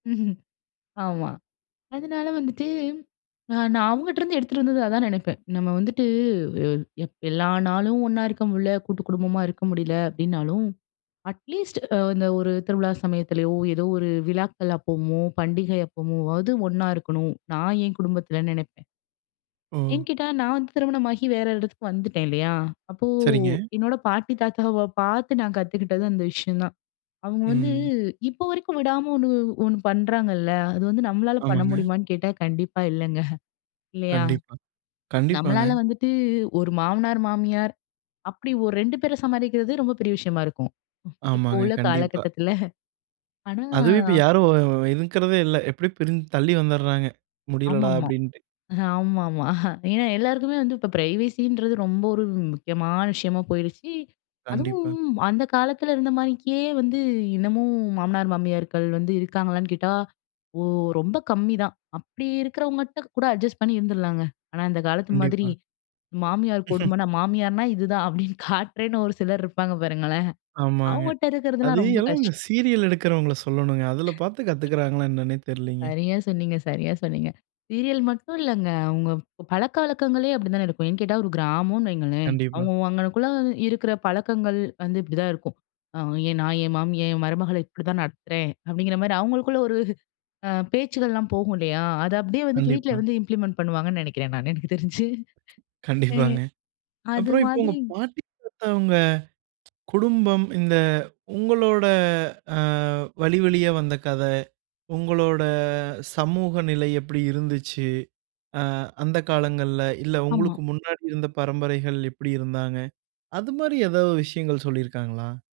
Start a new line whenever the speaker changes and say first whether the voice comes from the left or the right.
left: ம்ஹ்ம். ஆமா. அதனால வந்துட்டு அ நான் அவங்கட்டிருந்து எடுத்துட்டு வந்தது அதான் நினைப்பேன். நம்ம வந்துட்டு எ எப் எல்லா நாளும் ஒண்ணா இருக்க முடில. கூட்டுக்குடும்பமா இருக்க முடில. அப்படினாலும், அட்லீஸ்ட் அ அந்த ஒரு திருவிழா சமயத்திலயோ, ஏதோ ஒரு விழாக்கள் அப்பமோ, பண்டிகை அப்பமோவது ஒண்ணா இருக்கணும், நான் என் குடும்பத்துலன்னு நெனப்பேன்.
right: ஓ!
left: எங்கிட்ட நான் வந்து திருமணமாகி வேற இடத்துக்கு வந்துட்டேன், இல்லையா, அப்போ
right: சரிங்க.
left: என்னோட பாட்டி, தாத்தாவ பார்த்து நான் கத்துக்கிட்டது அந்த விஷயம் தான். அவங்க வந்து
right: ம்.
left: இப்போ வரைக்கும் விடாம ஒண்ணு வ் ஒண்ணு பண்றாங்கள்ல. அது வந்து நம்மளால பண்ண
right: ஆமாங்க.
left: முடியுமான்னு கேட்டா, கண்டிப்பா இல்லைங்க. இல்லையா?
right: கண்டிப்பா, கண்டிப்பாங்க.
left: நம்மளால வந்துட்டு ஒரு மாமனார், மாமியார் அப்படி ஒரு 2 பேர சமாளிக்கிறதே ரொம்ப பெரிய விஷயமா இருக்கும். இப்போ
right: ஆமாங்க.
left: உள்ள
right: கண்டிப்பா.
left: காலகட்டத்தில. ஆனா
right: அதுவும் இப்ப யாரும் வு வு இருக்கிறதே இல்ல. எப்படியும் பிரிஞ் தள்ளி வந்தறாங்க. "முடியலடா!"
left: ஆமாமா
right: அப்படின்ட்டு.
left: ஆமாமா. ஏனா, எல்லாருக்குமே வந்து இப்போ பிரைவசின்றது ரொம்ப ஒரு வ் முக்கியமான விஷயமா போயிருச்சு.
right: கண்டிப்பா.
left: அதுவும் அந்த காலத்தில இருந்தமானிக்கே வந்து இன்னமும் மாமனார், மாமியார்கள் வந்து இருக்காங்களான்னு கேட்டா, ஓ ரொம்ப கம்மிதான். அப்படி இருக்கிறவங்ககிட்ட கூட அட்ஜஸ்ட் பண்ணி இருந்துருலாங்க. ஆனா, இந்த காலத்து மாதிரி
right: கண்டிப்பா.
left: மாமியார் கொடுமனா, "மாமியார்னா இதுதான்." அப்படீன்னு காட்டுறேன்னு ஒரு சிலர் இருப்பாங்க பாருங்களேன்.
right: ஆமாங்க.
left: அவங்கட்ட
right: அது
left: இருக்கிறதுலாம் ரொம்ப
right: எல்லாம்
left: கஷ்
right: இந்த சீரியல் எடுக்கிறவங்கள சொல்லணும்ங்க. அதில பார்த்து கத்துக்கிறாங்களா என்னனன்னே தெரிலிங்க.
left: சரியா சொன்னீங்க சரியா சொன்னீங்க. சீரியல் மட்டும் இல்லங்க. அவங்க ப பழக்கவழக்கங்களே அப்படி தான இருக்கும். ஏன்னு கேட்டா, ஒரு கிராமனு வைங்களேன்.
right: கண்டிப்பா.
left: அவங்க அங்கனக்குள்ள இருக்கிற பழக்கங்கள் வந்து இப்படிதான் இருக்கும். அ "என் நான் என் மாமிய என் மருமகள இப்படிதான் நடத்துறேன்." அப்படிங்கிற மாரி அவங்களுக்குள்ள அ ஒரு பேச்சுக்கள்லாம் போகும், இல்லையா? அத அப்படியே வந்துட்டு, வீட்ல
right: கண்டிப்பா.
left: வந்து இம்ப்ளிமெண்ட் பண்ணுவாங்கன்னு நெனைக்கிறேன், நான். எனக்கு தெரிஞ்சு ஆ.
right: கண்டிப்பாங்க.
left: அது
right: அப்புறம் இப்போ உங்க
left: மாதிரி
right: பாட்டி, தாத்தா அவங்க குடும்பம் இந்த உங்களோட அ வழிவழியா வந்த கத, உங்களோட சமூக நிலை எப்பிடி இருந்துச்சு, அ அந்த காலங்கள்ல. இல்ல
left: ஆமா.
right: உங்களுக்கு முன்னாடி இருந்த பரம்பரைகள் எப்படி இருந்தாங்க, அது மாரி ஏதாவது விஷயங்கள் சொல்லியிருக்காங்களா?